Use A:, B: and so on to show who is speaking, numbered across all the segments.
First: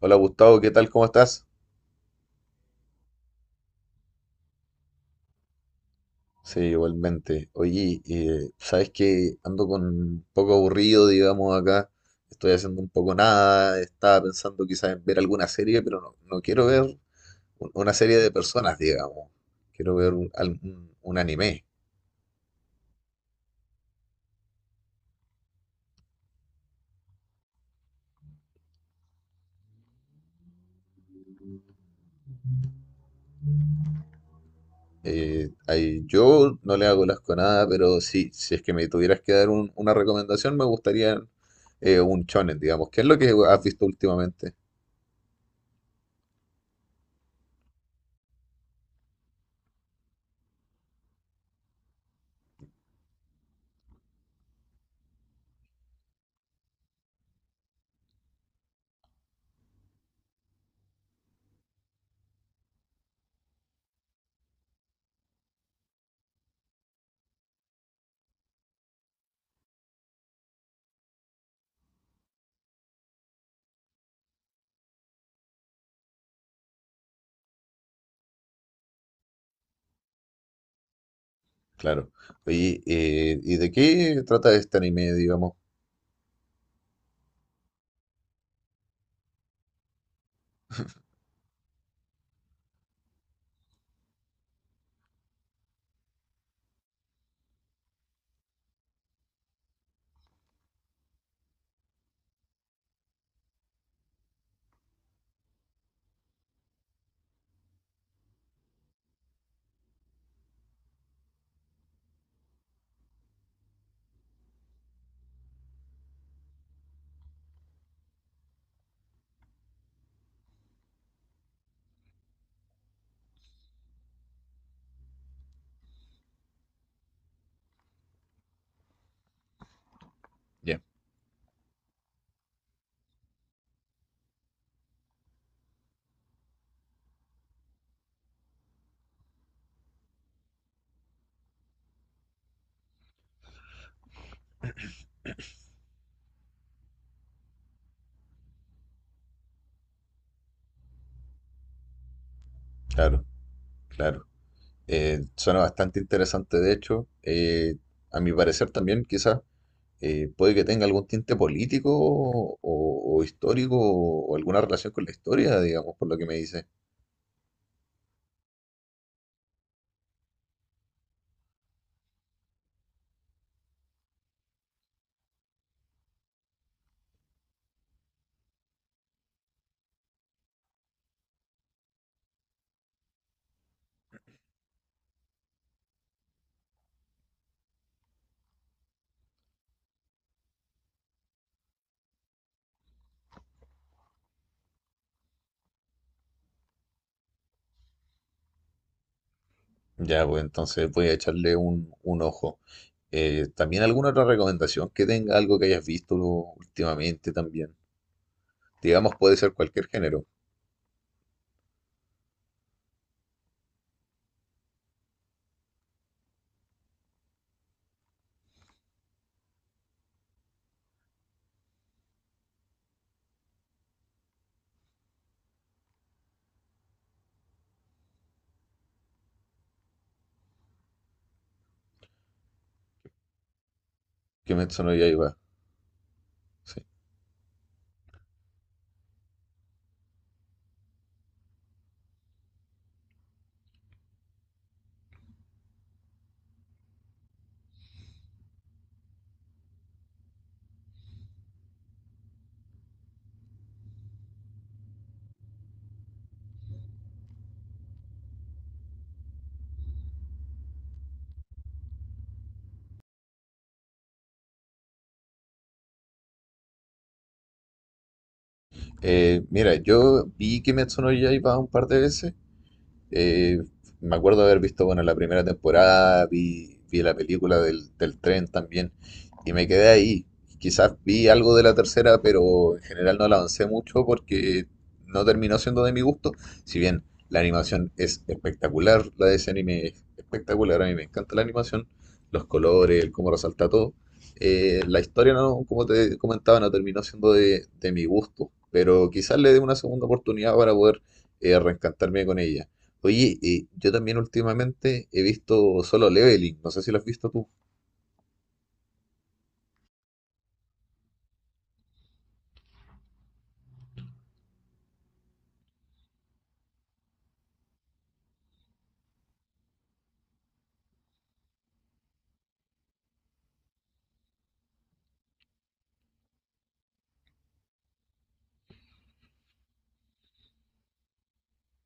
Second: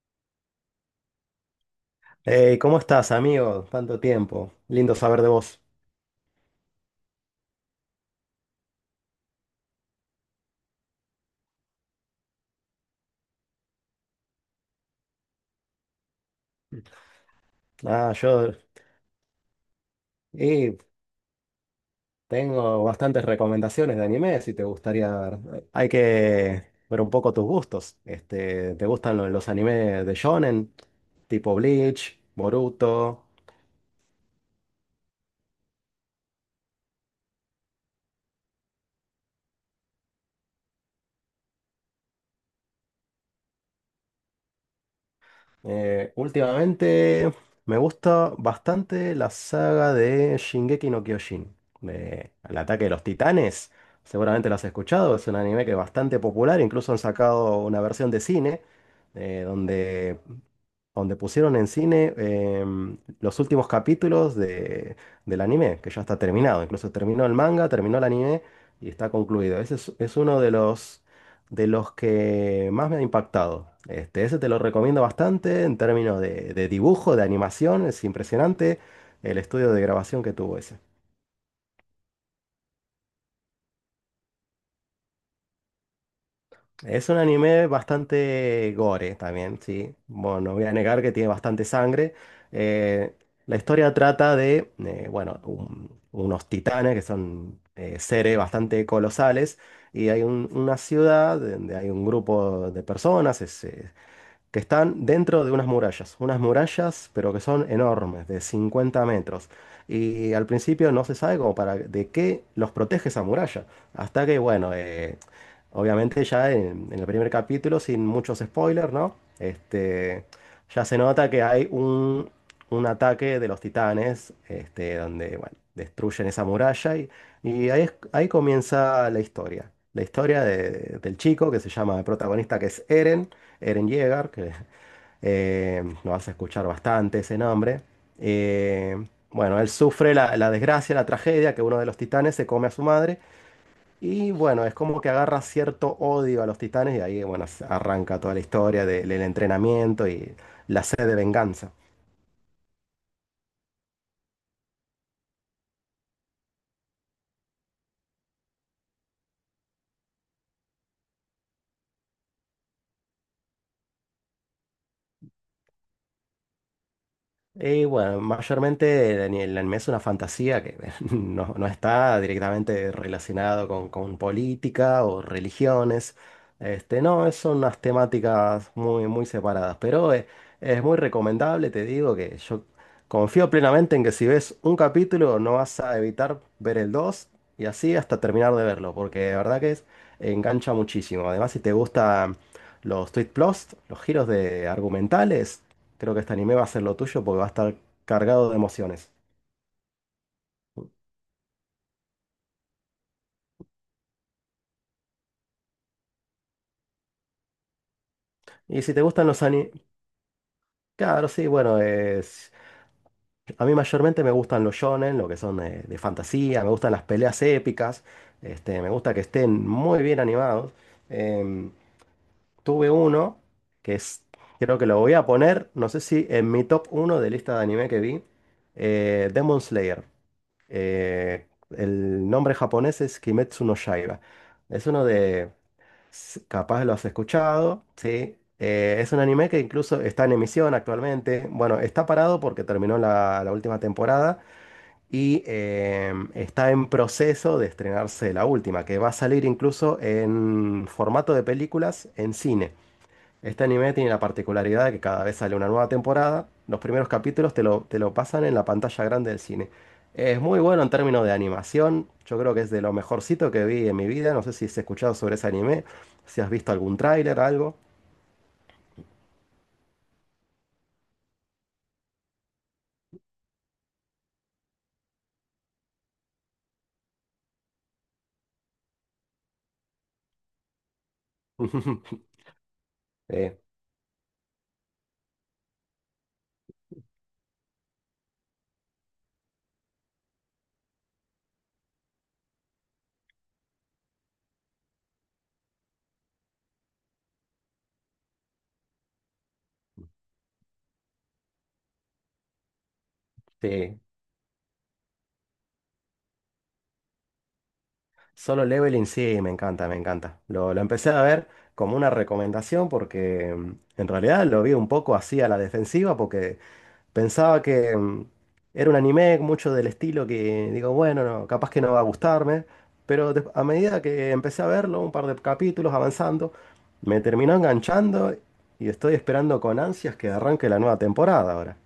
A: Hola Gustavo, ¿qué tal? ¿Cómo estás?
B: Hey, ¿cómo estás, amigo? Tanto tiempo. Lindo saber de vos.
A: Sí, igualmente. Oye, sabes que ando con un poco aburrido, digamos, acá. Estoy haciendo un poco nada. Estaba pensando quizás en ver alguna serie, pero no quiero ver una
B: Ah,
A: serie de
B: yo
A: personas, digamos. Quiero ver un, al-
B: y
A: un- un anime.
B: tengo bastantes recomendaciones de anime si te gustaría ver. Hay que ver un poco tus gustos. ¿Te gustan los animes de shonen? Tipo Bleach, Boruto.
A: Yo no le hago asco a nada, pero sí, si es que me tuvieras que dar una recomendación, me gustaría un shonen, digamos. ¿Qué es lo que has visto últimamente?
B: Últimamente me gusta bastante la saga de Shingeki no Kyojin, de El ataque de los titanes. Seguramente lo has escuchado, es un anime que es bastante popular, incluso han sacado una versión de cine, eh, donde donde pusieron en cine los últimos capítulos de, del anime, que ya está terminado. Incluso terminó el manga, terminó el anime y está concluido. Ese es uno de los que más me ha impactado. Ese te lo recomiendo bastante en términos de dibujo, de animación. Es impresionante el estudio de grabación que tuvo ese.
A: Claro. Oye, ¿y de qué trata este anime, digamos?
B: Es un anime bastante gore también, sí. Bueno, no voy a negar que tiene bastante sangre. Eh, la historia trata de, bueno, unos titanes que son seres bastante colosales y hay una ciudad donde hay un grupo de personas que están dentro de unas murallas pero que son enormes, de 50 metros. Y al principio no se sabe como para de qué los protege esa muralla, hasta que, bueno, obviamente ya en el primer capítulo, sin muchos spoilers, ¿no? Ya se nota que hay un ataque de los titanes, este, donde, bueno, destruyen esa muralla y ahí, ahí comienza la historia. La historia
A: Ya.
B: del chico que se llama el protagonista, que es Eren. Eren Yeager, que lo vas a escuchar bastante ese nombre. Eh, bueno, él sufre la, la desgracia, la tragedia, que uno de los titanes se come a su madre. Y bueno, es como que agarra cierto odio a los titanes y ahí, bueno, se arranca toda la historia del entrenamiento y la sed de venganza.
A: Claro, claro. Suena bastante interesante, de hecho. A mi parecer también, quizás, puede que tenga algún tinte político o histórico o alguna relación con la historia, digamos, por lo que me dice.
B: Y bueno, mayormente el anime es una fantasía que no, no está directamente relacionado con política o religiones. Este, no, son unas temáticas muy, muy separadas, pero es, muy recomendable, te digo que yo confío plenamente en que si ves un capítulo no vas a evitar ver el 2 y así hasta terminar de verlo, porque de verdad que es, engancha muchísimo. Además, si te gustan los twist plots, los giros de argumentales. Creo que este anime va a ser lo tuyo porque va a estar cargado de emociones.
A: Ya, pues entonces voy a echarle un ojo. También alguna otra recomendación que tenga, algo que hayas visto últimamente también.
B: Y si te
A: Digamos,
B: gustan
A: puede
B: los
A: ser
B: animes,
A: cualquier género.
B: claro, sí, bueno, es... A mí mayormente me gustan los shonen, lo que son de fantasía, me gustan las peleas épicas, este, me gusta que estén muy bien animados. Em, Tuve uno que es, creo que lo voy a poner, no sé si en mi top uno de lista de anime que vi, Demon Slayer. El nombre japonés es Kimetsu no Yaiba.
A: ¿Qué me
B: Es
A: sonó ya
B: uno
A: iba?
B: de, Capaz lo has escuchado, ¿sí? Es un anime que incluso está en emisión actualmente. Bueno, está parado porque terminó la, la última temporada y está en proceso de estrenarse la última, que va a salir incluso en formato de películas en cine. Este anime tiene la particularidad de que cada vez sale una nueva temporada, los primeros capítulos te lo pasan en la pantalla grande del cine. Es muy bueno en términos de animación, yo creo que es de lo mejorcito que vi en mi vida, no sé si has escuchado sobre ese anime, si has visto algún tráiler, algo.
A: Mira, yo vi Kimetsu no Yaiba un par de veces, eh, me acuerdo haber visto, bueno, la primera temporada, vi la película del tren también, y me quedé ahí. Quizás vi algo de la tercera, pero en general no la
B: Eh,
A: avancé mucho porque no terminó siendo de mi gusto. Si bien la animación es espectacular, la de ese anime es espectacular, a mí me encanta la animación, los colores, el cómo resalta todo. La historia, no, como te comentaba, no terminó siendo de mi gusto, pero quizás le dé una segunda oportunidad para poder reencantarme con ella. Oye, yo
B: sí,
A: también últimamente he visto Solo Leveling, no sé si lo has visto tú.
B: Solo Leveling sí, me encanta, me encanta. Lo empecé a ver como una recomendación porque en realidad lo vi un poco así a la defensiva porque pensaba que era un anime mucho del estilo que digo, bueno, no, capaz que no va a gustarme, pero a medida que empecé a verlo, un par de capítulos avanzando, me terminó enganchando y estoy esperando con ansias que arranque la nueva temporada ahora.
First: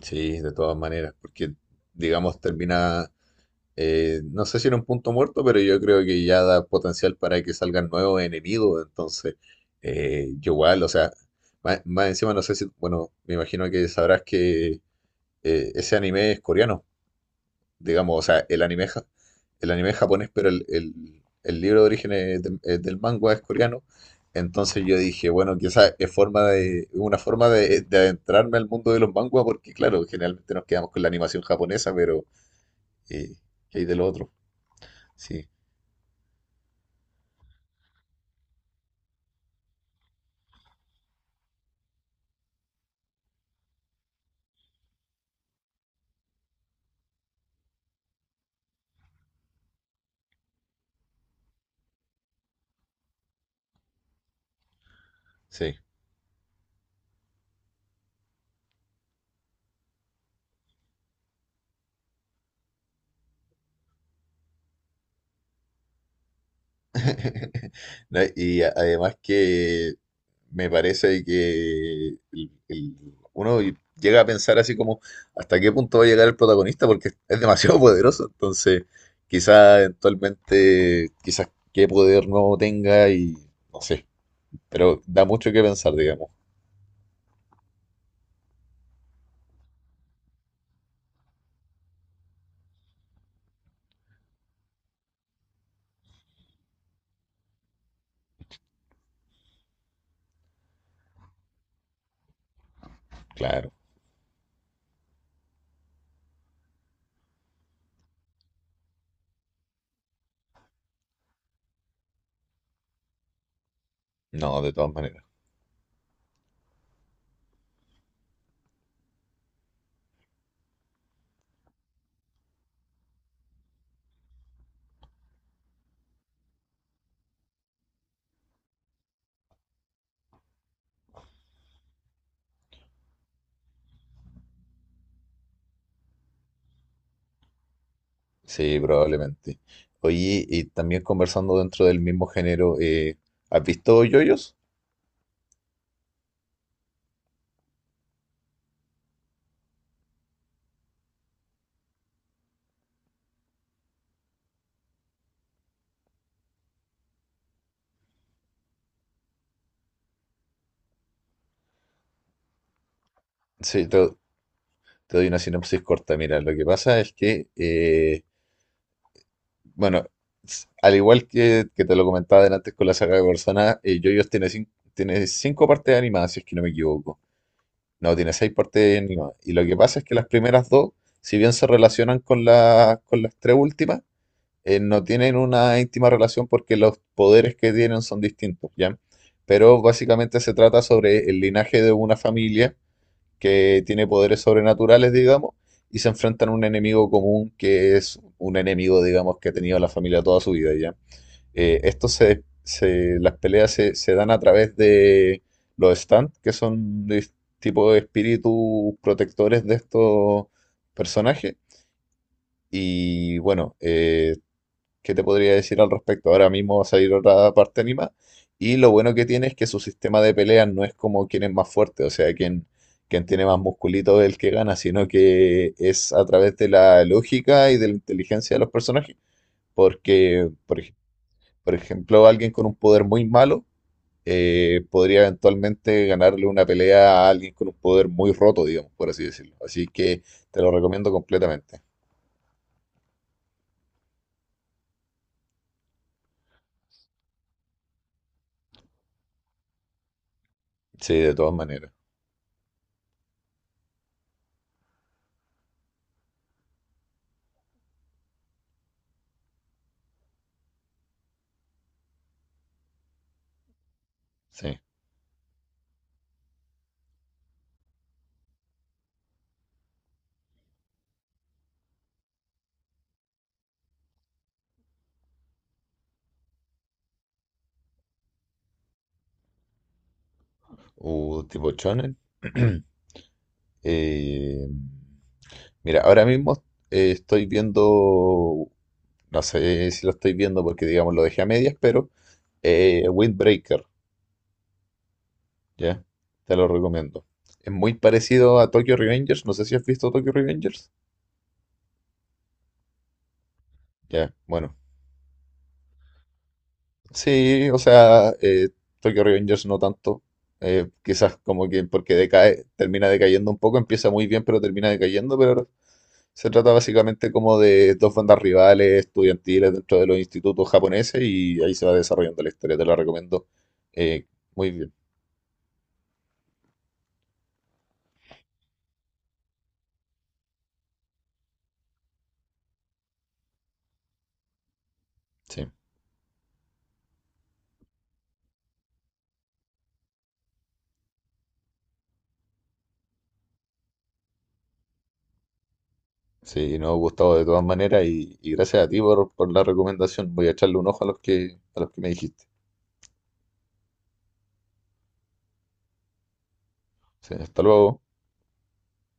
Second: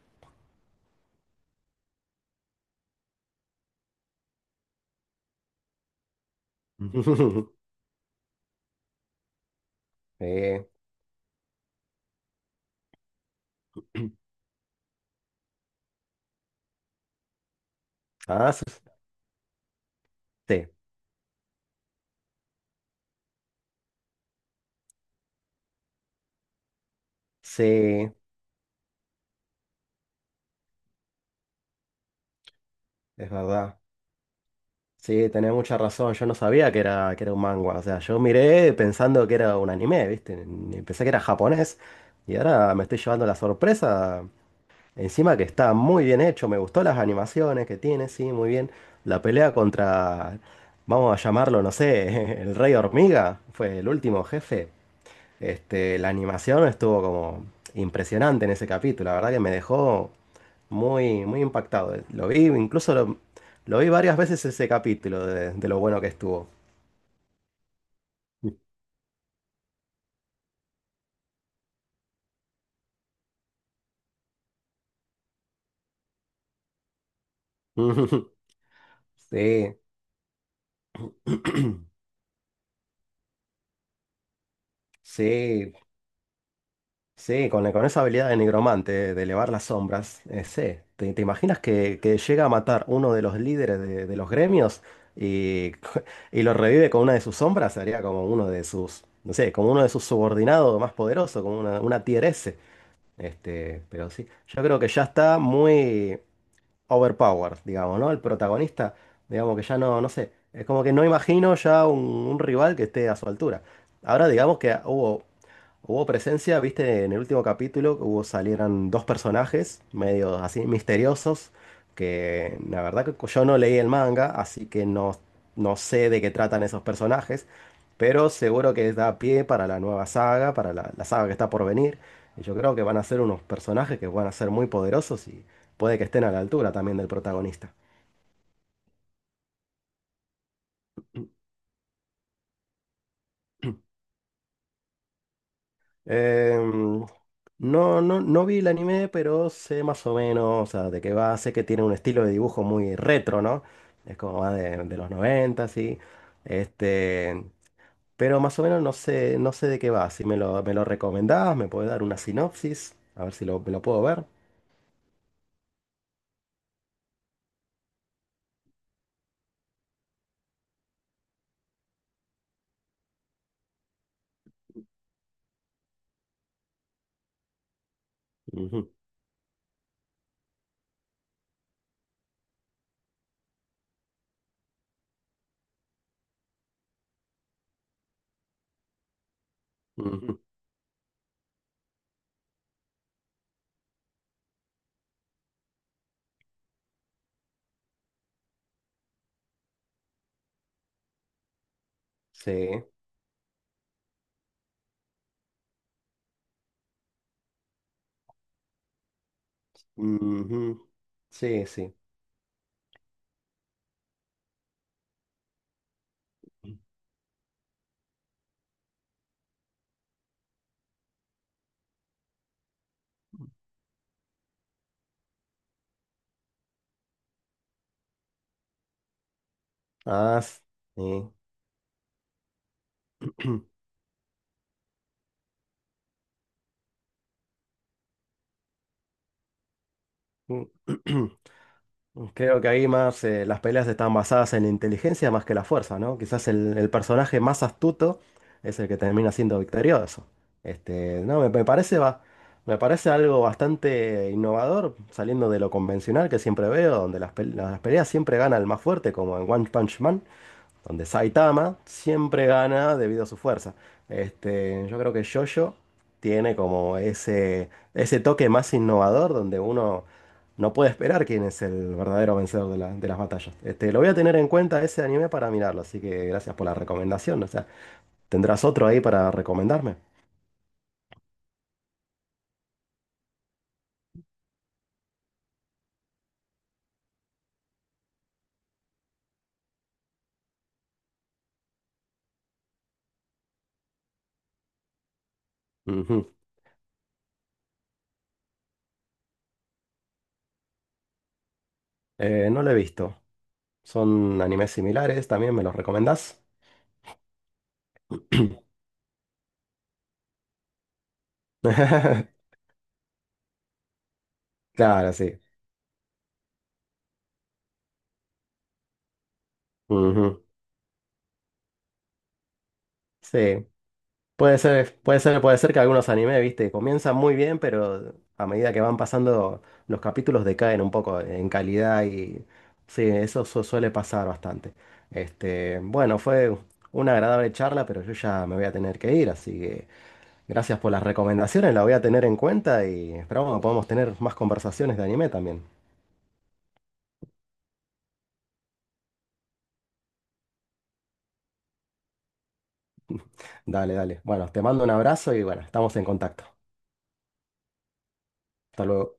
A: Sí, de todas maneras, porque digamos termina, no sé si en un punto muerto, pero yo creo que ya da potencial para que salgan nuevos enemigos, entonces yo
B: Eh,
A: igual, o sea, más encima no sé si, bueno, me imagino que sabrás que ese anime es coreano. Digamos, o sea, el
B: sí,
A: anime, ja- el anime es japonés, pero
B: sí,
A: el libro de origen es de- es del manga es coreano. Entonces yo dije, bueno, quizás es forma de, una forma de
B: sí,
A: adentrarme al mundo de los manguas, porque claro, generalmente nos quedamos con la animación japonesa, pero
B: es
A: eh,
B: verdad.
A: ¿qué hay de lo otro?
B: Sí,
A: Sí,
B: tenés mucha razón. Yo no sabía que era un manga. O sea, yo miré pensando que era un anime, ¿viste? Pensé que era japonés. Y ahora me estoy llevando la sorpresa. Encima que está muy bien hecho, me gustó las animaciones que tiene, sí, muy bien. La pelea contra, vamos a llamarlo, no sé, el Rey Hormiga, fue el último jefe.
A: sí.
B: Este, la animación estuvo como impresionante en ese capítulo, la verdad que me dejó muy, muy impactado. Lo vi, incluso lo vi varias veces ese capítulo de lo bueno que estuvo.
A: No, y además que me parece que uno llega a pensar así como hasta qué punto va a llegar el protagonista porque es demasiado poderoso, entonces
B: Sí,
A: quizás eventualmente, quizás qué poder nuevo tenga y no sé, pero da mucho que
B: sí.
A: pensar, digamos,
B: Sí, con esa habilidad de nigromante, de elevar las sombras, sí. ¿Te, te imaginas que llega a matar uno de los líderes de los gremios y, y lo revive con una de sus sombras? Sería como uno de sus, no sé, como uno de sus subordinados más poderosos, como una tier S.
A: claro,
B: Este, pero sí, yo creo que ya está muy, overpowered, digamos, ¿no? El protagonista, digamos que ya no, no sé, es como que no imagino ya un rival que esté a su altura. Ahora digamos
A: no, de
B: que
A: todas maneras,
B: hubo, hubo presencia, viste, en el último capítulo hubo, salieron dos personajes medio así misteriosos, que la verdad que yo no leí el manga, así que no, no sé de qué tratan esos personajes, pero seguro que da pie para la nueva saga, para la, la saga que está por venir. Y yo creo que van a ser unos personajes que van a ser muy poderosos, puede que estén a la altura también del protagonista.
A: sí, probablemente. Oye, y también conversando dentro del mismo género, ¿has visto JoJo's?
B: Em, no, no, no vi el anime, pero sé más o menos, o sea, de qué va, sé que tiene un estilo de dibujo muy retro, ¿no? Es como más de los 90 sí. Este, pero más o menos no sé, no sé de qué va. Si me lo, me lo recomendás, me puedes dar una sinopsis, a ver si lo, me lo
A: Sí,
B: puedo
A: te,
B: ver.
A: Te doy una sinopsis corta. Mira, lo que pasa es que, bueno, al igual que te lo comentaba antes con la saga de Persona, JoJo's tiene, tiene cinco partes animadas, si es que no me equivoco. No, tiene seis
B: Ujú,
A: partes animadas. Y lo que pasa es que las primeras dos, si bien se relacionan con, la, con las tres últimas, no tienen una íntima relación porque los poderes que tienen son distintos, ¿ya? Pero básicamente
B: ujú,
A: se trata sobre el linaje de una familia que tiene poderes sobrenaturales, digamos, y se enfrentan a un enemigo común que es un enemigo, digamos, que ha tenido la familia toda su vida ya. Esto
B: sí.
A: las peleas se dan a través de los stand, que son de tipo de espíritus protectores de estos
B: Ujú,
A: personajes.
B: sí, sí.
A: Y bueno, que te podría decir al respecto. Ahora mismo va a salir otra parte anima. Y lo bueno que tiene es que su sistema de peleas no es como quien es más fuerte, o sea, quien tiene más musculito es el que gana, sino que es a través de la lógica y de la inteligencia de los personajes.
B: Ah,
A: Porque,
B: sí.
A: por ejemplo, alguien con un poder muy malo podría eventualmente ganarle una pelea a alguien con un poder muy roto, digamos, por así decirlo. Así que te lo recomiendo completamente.
B: Creo que ahí más las peleas están basadas en la inteligencia más que la fuerza, ¿no? Quizás el personaje más astuto es el que termina siendo victorioso.
A: Sí,
B: Este,
A: de
B: no, me,
A: todas
B: me
A: maneras.
B: parece va, me parece algo bastante innovador, saliendo de lo convencional que siempre veo, donde las, las peleas siempre gana el más fuerte, como en One Punch Man donde Saitama siempre gana debido a su fuerza.
A: Sí.
B: Este, yo creo que JoJo tiene como ese toque más innovador donde uno no puede esperar quién es el verdadero vencedor de, de las batallas. Este, lo voy a tener en cuenta ese anime para mirarlo, así que gracias por la recomendación. O sea, ¿tendrás otro ahí para recomendarme?
A: Tipo shonen. Eh, Mira, ahora mismo estoy viendo, no sé si lo estoy viendo porque digamos lo dejé a medias, pero Windbreaker, ¿ya?
B: Ujú.
A: Te lo recomiendo. Es muy parecido a Tokyo Revengers, no sé si has visto Tokyo Revengers.
B: No lo he visto.
A: Ya,
B: Son animes
A: bueno.
B: similares, también me los recomendás.
A: Sí, o sea, Tokyo Revengers no tanto. Quizás como que porque decae, termina decayendo un poco, empieza muy bien, pero termina
B: Claro,
A: decayendo,
B: sí.
A: pero se trata básicamente como de dos bandas rivales estudiantiles dentro de los
B: Ujú.
A: institutos japoneses y ahí se va desarrollando la historia, te la recomiendo.
B: Sí.
A: Eh,
B: Puede
A: Muy bien,
B: ser, puede ser, puede ser que algunos animes, viste, comienzan muy bien, pero a medida que van pasando los capítulos decaen un poco en calidad y sí, eso suele pasar bastante.
A: sí,
B: Este, bueno, fue una agradable charla, pero yo ya me voy a tener que ir, así que gracias por las recomendaciones, la voy a tener en cuenta y esperamos que podamos tener más conversaciones de anime también.
A: sí, nos ha gustado de todas maneras y gracias a ti por la recomendación. Voy a echarle un ojo a los que me dijiste.
B: Dale, dale. Bueno, te mando un abrazo y bueno, estamos en contacto.
A: Sí, hasta luego.
B: Hasta luego.